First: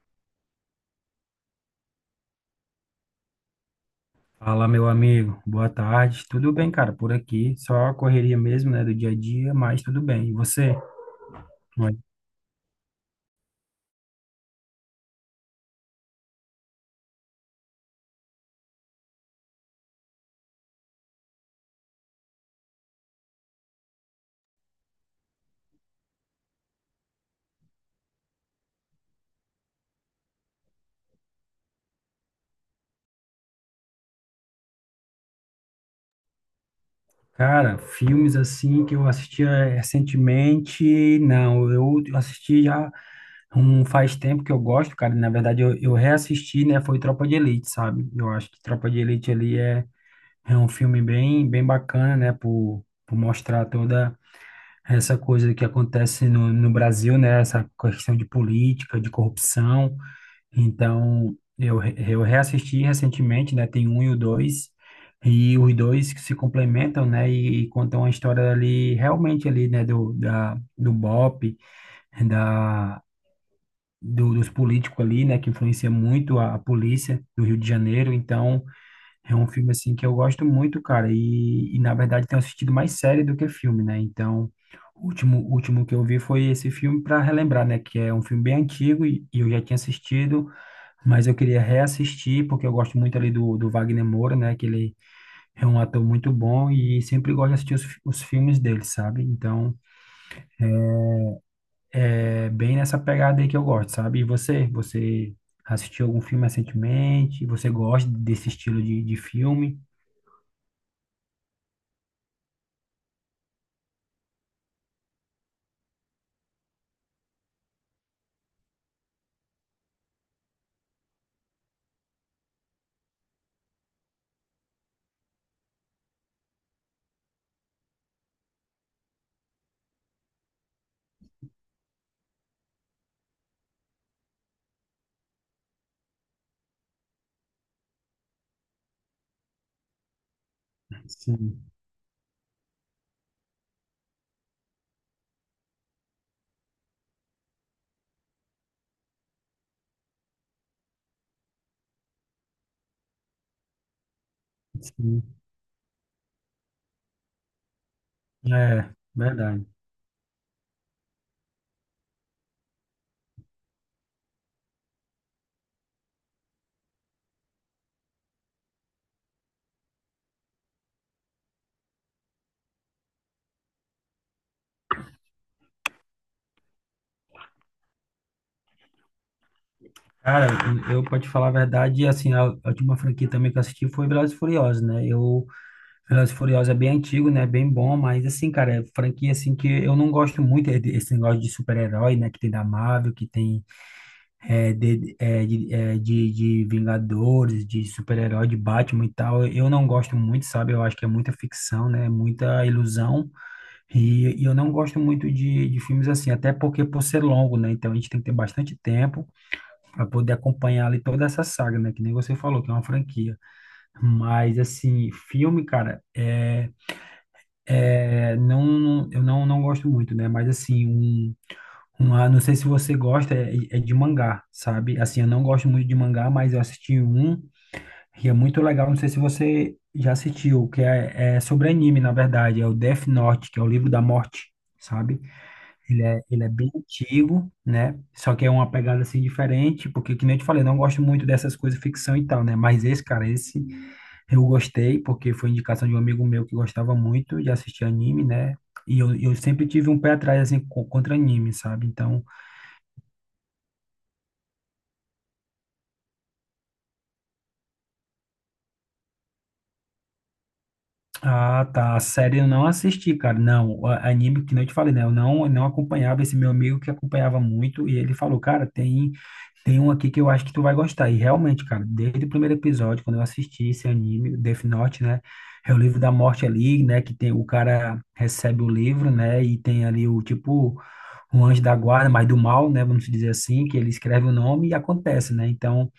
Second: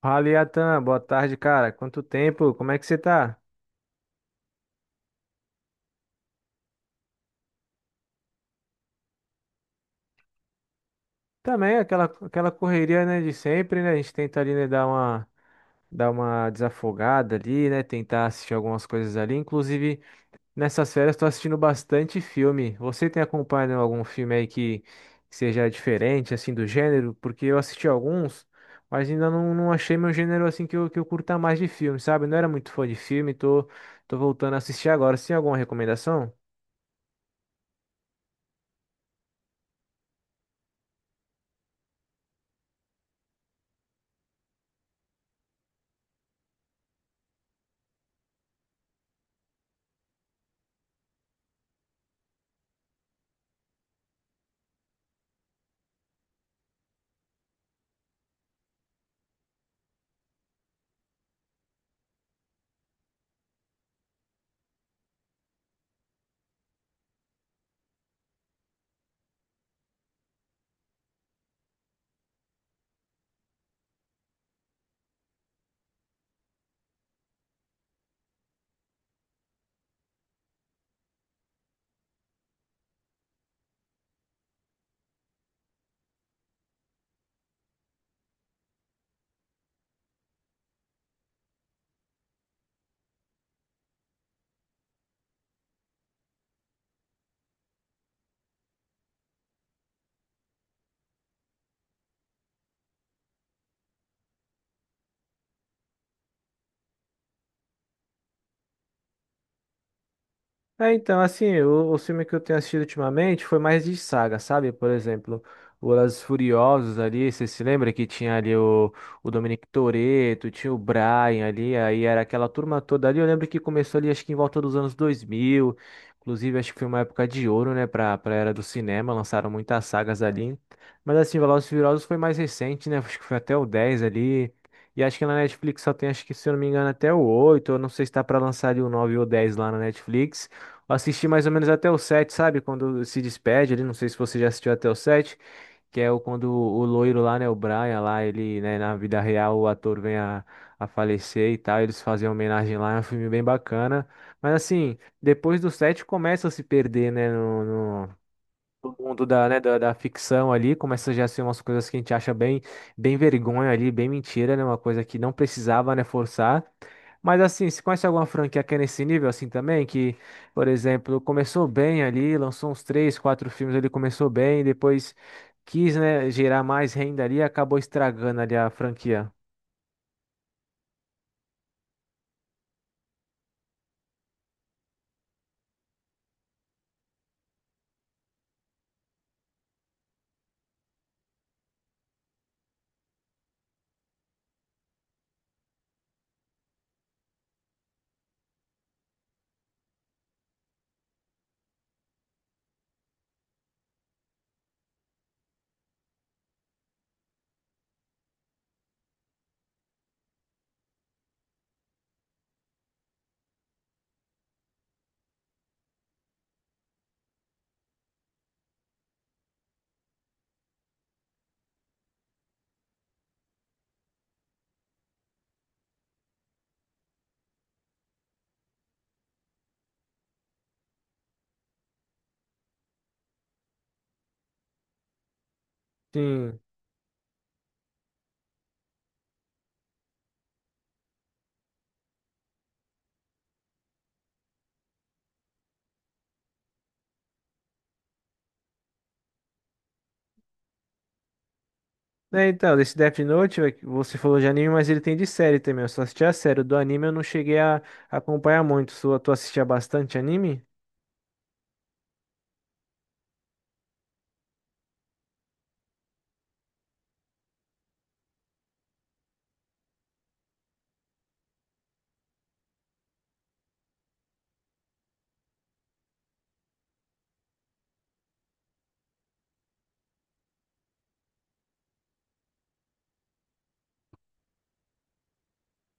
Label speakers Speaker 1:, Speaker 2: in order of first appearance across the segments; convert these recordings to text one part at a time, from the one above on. Speaker 1: Fala, Iatan. Boa tarde, cara. Quanto tempo? Como é que você tá?
Speaker 2: Fala, meu amigo. Boa tarde. Tudo bem, cara? Por aqui, só a correria mesmo, né, do dia a dia, mas tudo bem. E você?
Speaker 1: Também
Speaker 2: Como é?
Speaker 1: aquela correria, né, de sempre, né? A gente tenta ali, né, dar uma desafogada ali, né? Tentar assistir algumas coisas ali. Inclusive, nessas férias, tô assistindo bastante filme. Você tem acompanhado algum filme aí que seja diferente, assim, do gênero? Porque eu assisti alguns, mas ainda não achei meu gênero, assim, que eu curta mais de filme, sabe? Não era muito fã de filme, tô voltando a assistir agora. Você tem alguma recomendação?
Speaker 2: Cara, filmes assim que eu assistia recentemente, não, eu assisti já um faz tempo que eu gosto, cara. Na verdade, eu reassisti, né, foi Tropa de Elite, sabe? Eu acho que Tropa de Elite ali é um filme bem, bem bacana, né, por mostrar toda essa coisa que acontece no Brasil, né, essa questão de política, de corrupção. Então, eu reassisti recentemente, né? Tem um e o dois, e os dois que se complementam, né? E contam a história ali, realmente ali, né? Do BOP, da, dos políticos ali, né? Que influencia muito a polícia do Rio de Janeiro. Então, é um filme, assim, que eu gosto muito, cara. E na verdade, tenho assistido mais série do que filme, né? Então, o último que eu vi foi esse filme para relembrar, né? Que é um filme bem antigo e eu já tinha assistido mas eu queria reassistir, porque eu gosto muito ali do Wagner Moura, né? Que ele é um ator muito bom e sempre gosto de assistir os filmes dele, sabe? Então, é bem nessa pegada aí que eu gosto, sabe? E você? Você assistiu algum filme recentemente? Você gosta desse estilo de filme?
Speaker 1: É, então, assim, o filme que eu tenho assistido ultimamente foi mais de saga, sabe? Por exemplo, O Os Furiosos ali, você se lembra que tinha ali o Dominic Toretto, tinha o Brian ali, aí era aquela turma toda ali. Eu lembro que começou ali, acho que em volta dos anos 2000, inclusive acho que foi uma época de ouro, né, pra era do cinema, lançaram muitas sagas ali. Mas assim, Velozes e Furiosos foi mais recente, né, acho que foi até o 10 ali. E acho que na Netflix só tem, acho que se eu não me engano, até o oito. Eu não sei se tá pra lançar ali o 9 ou o 10 lá na Netflix. Eu assisti mais ou
Speaker 2: Sim,
Speaker 1: menos até o 7, sabe? Quando se despede ali, não sei se você já assistiu até o 7, que é o, quando o loiro lá, né, o Brian lá, ele, né, na vida real o ator vem a falecer e tal, eles fazem uma homenagem lá, é um filme bem bacana. Mas assim,
Speaker 2: sim.
Speaker 1: depois do 7 começa a se perder, né,
Speaker 2: É,
Speaker 1: do mundo da, né,
Speaker 2: verdade.
Speaker 1: da, da ficção ali, começa já a ser umas coisas que a gente acha bem, bem vergonha ali, bem mentira, né? Uma coisa que não precisava, né, forçar. Mas assim, você conhece alguma franquia que é nesse nível assim também? Que, por exemplo, começou bem ali, lançou uns três, quatro filmes ali, começou bem, depois quis, né, gerar mais renda ali e acabou estragando ali a franquia.
Speaker 2: Cara, eu pra te falar a verdade, assim, a última franquia também que eu assisti foi Velozes e Furiosos, né? Eu Velozes e Furiosos é bem antigo, né? Bem bom, mas assim, cara, é franquia assim que eu não gosto muito é esse negócio de super-herói, né? Que tem da Marvel, que tem de Vingadores, de super-herói, de Batman e tal. Eu não gosto muito, sabe? Eu acho que é muita ficção, né? Muita ilusão. E eu não gosto muito de filmes assim, até porque por ser longo, né? Então a gente tem que ter bastante tempo para poder acompanhar ali toda essa saga, né? Que nem você falou, que é uma franquia. Mas assim, filme, cara. É, não, eu não, não gosto muito, né? Mas assim, uma, não sei se você gosta, é de mangá, sabe? Assim, eu não gosto muito de mangá, mas eu assisti um e é muito legal. Não sei se você já assistiu, que é sobre anime, na verdade, é o Death Note, que é o livro da morte, sabe? Ele é
Speaker 1: Sim.
Speaker 2: bem antigo, né? Só que é uma pegada assim diferente, porque, que nem eu te falei, eu não gosto muito dessas coisas ficção e tal, né? Mas esse, cara, esse. Eu gostei, porque foi indicação de um amigo meu que gostava muito de assistir anime, né? E eu sempre tive um pé atrás, assim, contra anime, sabe? Então,
Speaker 1: É, então, desse Death Note, é que você falou de anime, mas ele tem de série também. Eu só assisti a série. O do anime eu não cheguei a acompanhar muito. Tu assistia bastante anime?
Speaker 2: ah, tá, a série eu não assisti, cara. Não, anime, que nem eu te falei, né? Eu não acompanhava esse meu amigo que acompanhava muito, e ele falou, cara, tem um aqui que eu acho que tu vai gostar. E realmente, cara, desde o primeiro episódio, quando eu assisti esse anime, Death Note, né? É o livro da morte ali, né? Que tem o cara recebe o livro, né? E tem ali o tipo, um anjo da guarda, mas do mal, né, vamos dizer assim, que ele escreve o nome e acontece, né? Então,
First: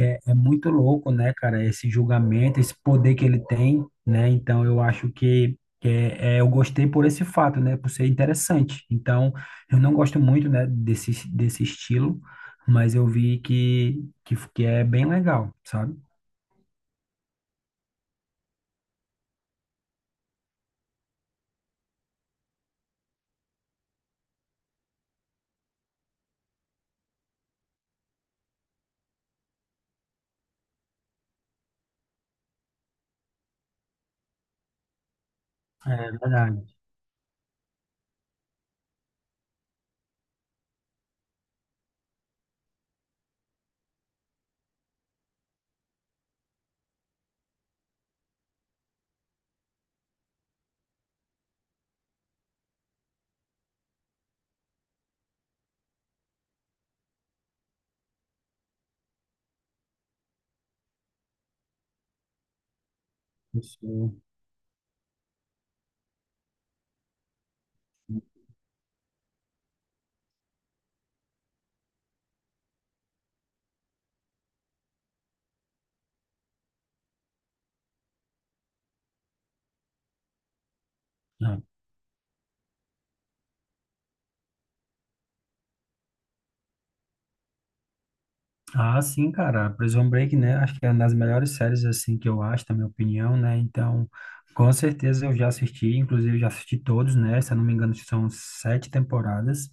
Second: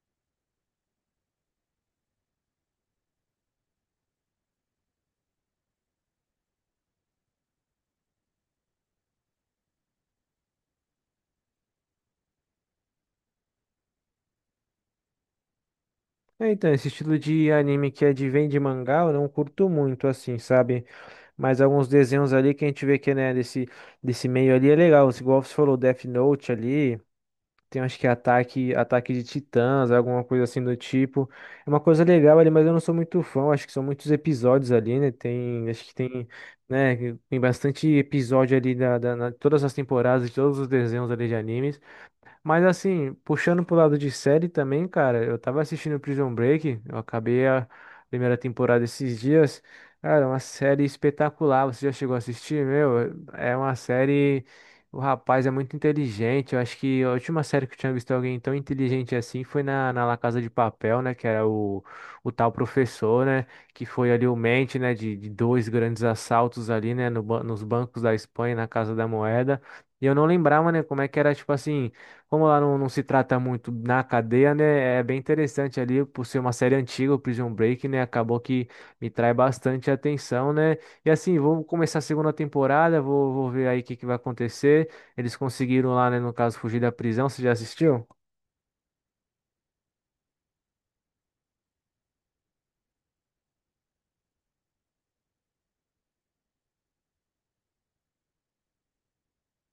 Speaker 2: é muito louco, né, cara, esse julgamento, esse poder que ele tem, né? Então, eu acho que eu gostei por esse fato, né, por ser interessante. Então, eu não gosto muito, né, desse estilo, mas eu vi que é bem legal, sabe?
Speaker 1: É, então, esse estilo de anime que é de vem de mangá, eu não curto muito, assim, sabe? Mas alguns desenhos ali que a gente vê que, né, desse, desse meio ali é legal. Igual você falou, Death Note ali, tem acho que Ataque, Ataque de Titãs, alguma coisa assim do tipo. É uma coisa legal ali, mas eu não sou muito fã, acho que são muitos episódios ali, né? Tem, acho
Speaker 2: É
Speaker 1: que tem,
Speaker 2: verdade.
Speaker 1: né, tem bastante episódio ali todas as temporadas, de todos os desenhos ali de animes. Mas assim, puxando pro lado de série também, cara, eu tava assistindo Prison Break, eu acabei a primeira temporada esses dias. Cara, é uma série espetacular, você já chegou a assistir? Meu, é uma série. O rapaz é muito inteligente. Eu acho que a última série que eu tinha visto alguém tão inteligente assim foi na, na La Casa de Papel, né? Que era o tal professor, né? Que
Speaker 2: Isso.
Speaker 1: foi ali o mente, né? De dois grandes assaltos ali, né? no ban- Nos bancos da Espanha, na Casa da Moeda. E eu não lembrava, né, como é que era, tipo assim, como lá não se trata muito na cadeia, né? É bem interessante ali, por ser uma série antiga, o Prison Break, né? Acabou que me trai bastante atenção, né? E assim, vou começar a segunda temporada, vou ver aí o que vai acontecer. Eles conseguiram lá, né, no caso, fugir da prisão. Você já assistiu?
Speaker 2: Ah, sim, cara, Prison Break, né? Acho que é uma das melhores séries, assim, que eu acho, na minha opinião, né? Então, com certeza eu já assisti, inclusive já assisti todos, né? Se eu não me engano, são sete temporadas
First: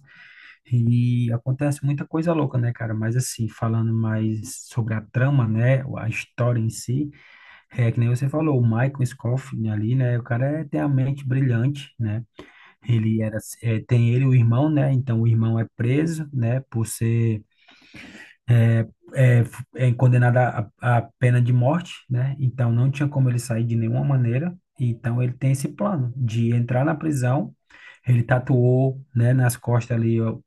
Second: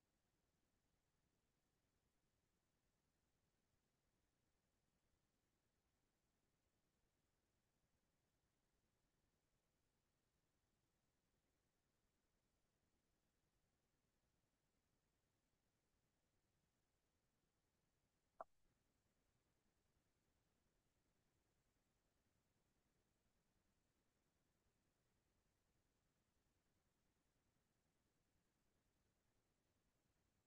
Speaker 2: e acontece muita coisa louca, né, cara? Mas, assim, falando mais sobre a trama, né? A história em si, é que nem você falou, o Michael Scofield ali, né? O cara tem a mente brilhante, né? Ele era, tem ele, e o irmão, né? Então, o irmão é preso, né? Por ser é, é condenada à pena de morte, né? Então não tinha como ele sair de nenhuma maneira. Então ele tem esse plano de entrar na prisão. Ele tatuou, né, nas costas ali ó,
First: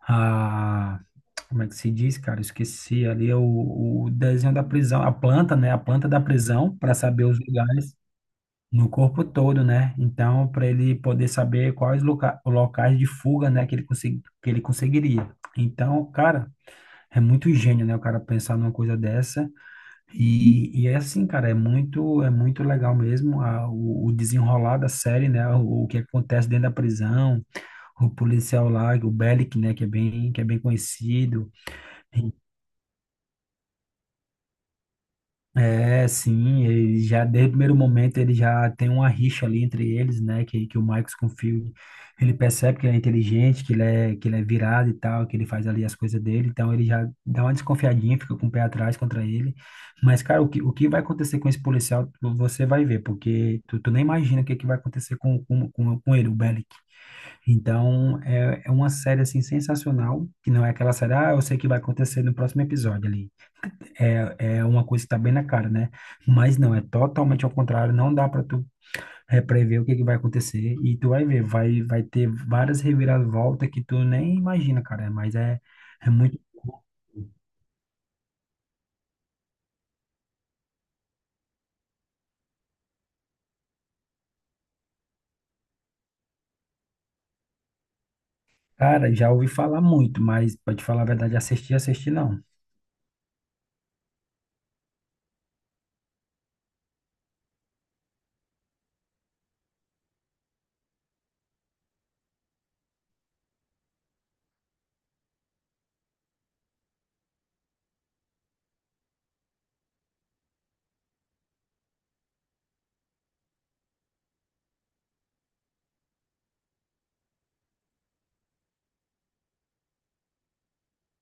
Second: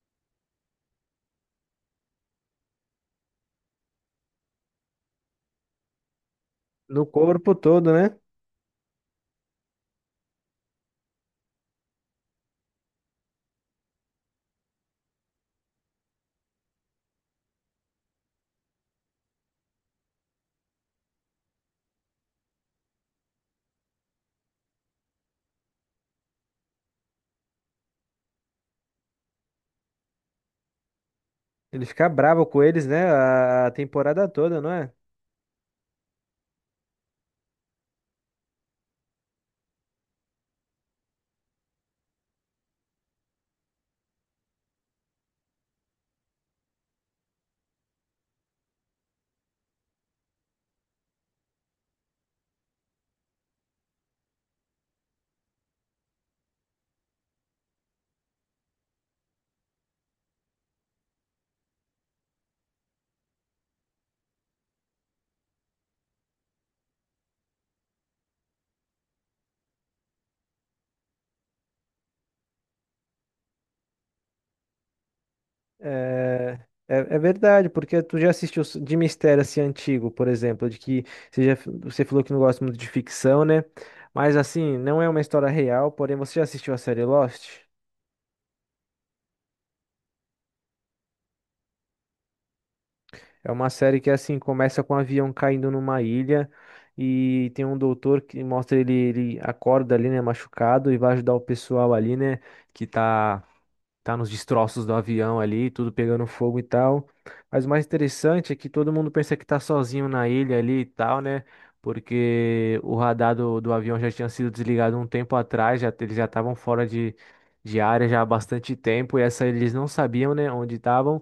Speaker 2: a como é que se diz, cara? Eu esqueci ali o desenho da prisão, a planta, né? A planta da prisão para
Speaker 1: No
Speaker 2: saber os
Speaker 1: corpo todo,
Speaker 2: lugares
Speaker 1: né?
Speaker 2: no corpo todo, né? Então, para ele poder saber quais locais de fuga, né, que ele conseguiria. Então, cara, é muito gênio, né? O cara pensar numa coisa dessa e é assim, cara, é muito legal mesmo o desenrolar da série, né? O que acontece dentro da prisão, o policial lá, o Bellic, né? Que é bem conhecido.
Speaker 1: Ele fica bravo com eles, né? A temporada toda, não é?
Speaker 2: É, sim, ele já desde o primeiro momento ele já tem uma rixa ali entre eles, né? Que o Marcos confia, ele percebe que ele é inteligente, que ele é virado e tal, que ele faz ali as coisas dele, então ele já dá uma desconfiadinha, fica com o pé atrás contra ele. Mas, cara, o que vai acontecer com esse policial, você vai ver, porque tu nem imagina o que vai acontecer com ele, o Bellic. Então, é uma série assim sensacional, que não é aquela série, ah, eu sei o que vai acontecer no próximo episódio ali. É uma coisa que tá bem na cara, né? Mas não, é totalmente ao contrário, não dá para tu prever o que que vai acontecer e tu vai ver, vai ter várias reviravoltas que tu nem imagina, cara, mas é muito.
Speaker 1: É, é verdade, porque tu já assistiu de mistério assim antigo, por exemplo, de que você já, você falou que não gosta muito de ficção, né? Mas assim, não é uma história real, porém você já assistiu a série Lost?
Speaker 2: Cara, já ouvi falar muito, mas pra te falar a verdade, assistir, assistir não.
Speaker 1: É uma série que assim começa com um avião caindo numa ilha e tem um doutor que mostra ele, ele acorda ali, né, machucado e vai ajudar o pessoal ali, né, que tá nos destroços do avião ali, tudo pegando fogo e tal. Mas o mais interessante é que todo mundo pensa que tá sozinho na ilha ali e tal, né? Porque o radar do avião já tinha sido desligado um tempo atrás, já, eles já estavam fora de área já há bastante tempo, e essa eles não sabiam, né, onde estavam.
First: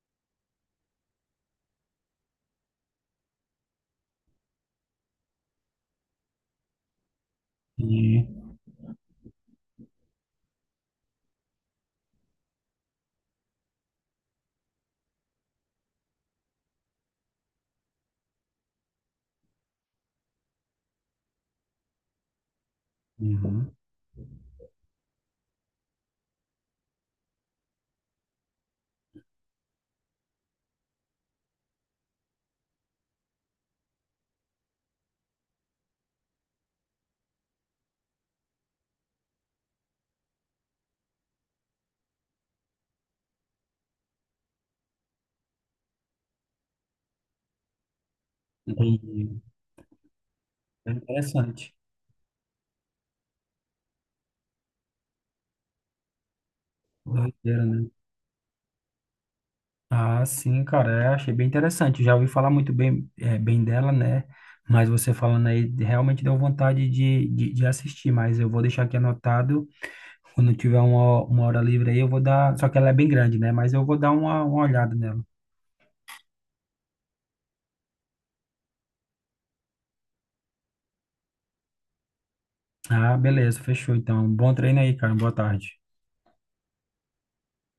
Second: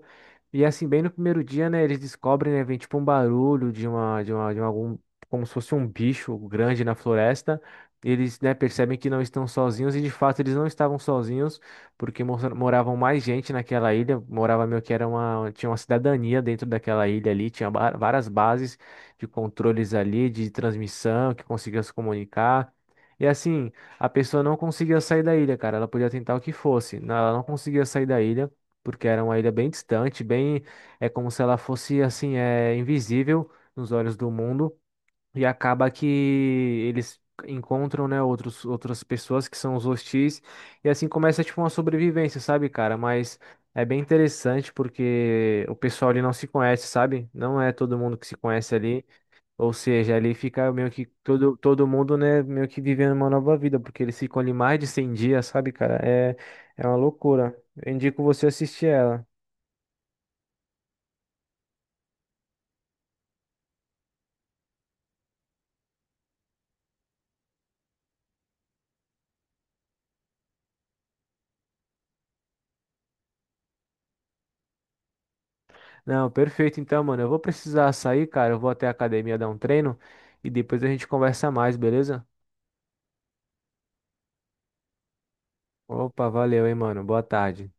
Speaker 1: E assim, bem no primeiro dia, né, eles descobrem, né, vem tipo um barulho algum, como se fosse um bicho grande na floresta.
Speaker 2: E,
Speaker 1: Eles, né, percebem que não estão sozinhos e de fato eles não estavam sozinhos porque moravam mais gente naquela ilha, morava meio que era uma, tinha uma cidadania dentro daquela ilha ali, tinha várias bases de controles ali, de transmissão, que conseguia se comunicar. E assim,
Speaker 2: uhum,
Speaker 1: a pessoa não conseguia sair da ilha, cara, ela podia tentar o que fosse, não- ela não conseguia sair da ilha, porque era uma ilha bem distante, bem, é como se ela fosse assim, é invisível nos olhos do mundo. E acaba que eles encontram, né, outros, outras pessoas que são os hostis. E assim começa, tipo, uma sobrevivência, sabe, cara? Mas é bem interessante porque o pessoal ali não se conhece, sabe? Não é todo mundo que se conhece ali.
Speaker 2: entendi.
Speaker 1: Ou seja, ali fica meio
Speaker 2: É
Speaker 1: que todo,
Speaker 2: interessante.
Speaker 1: todo mundo, né, meio que vivendo uma nova vida. Porque eles ficam ali mais de 100 dias, sabe, cara? É, é uma loucura.
Speaker 2: Doideira, né?
Speaker 1: Eu indico você assistir ela.
Speaker 2: Ah, sim, cara, achei bem interessante. Já ouvi falar muito bem, bem dela, né? Mas você falando aí realmente deu vontade de assistir. Mas eu vou deixar aqui anotado. Quando tiver uma hora livre aí, eu vou dar. Só que ela é bem grande, né? Mas eu vou dar uma olhada nela.
Speaker 1: Não, perfeito. Então, mano, eu vou precisar sair, cara. Eu vou até a academia dar um treino e depois a gente conversa mais, beleza?
Speaker 2: Ah, beleza, fechou. Então, bom treino aí, cara. Boa tarde.
Speaker 1: Opa, valeu, hein, mano. Boa tarde.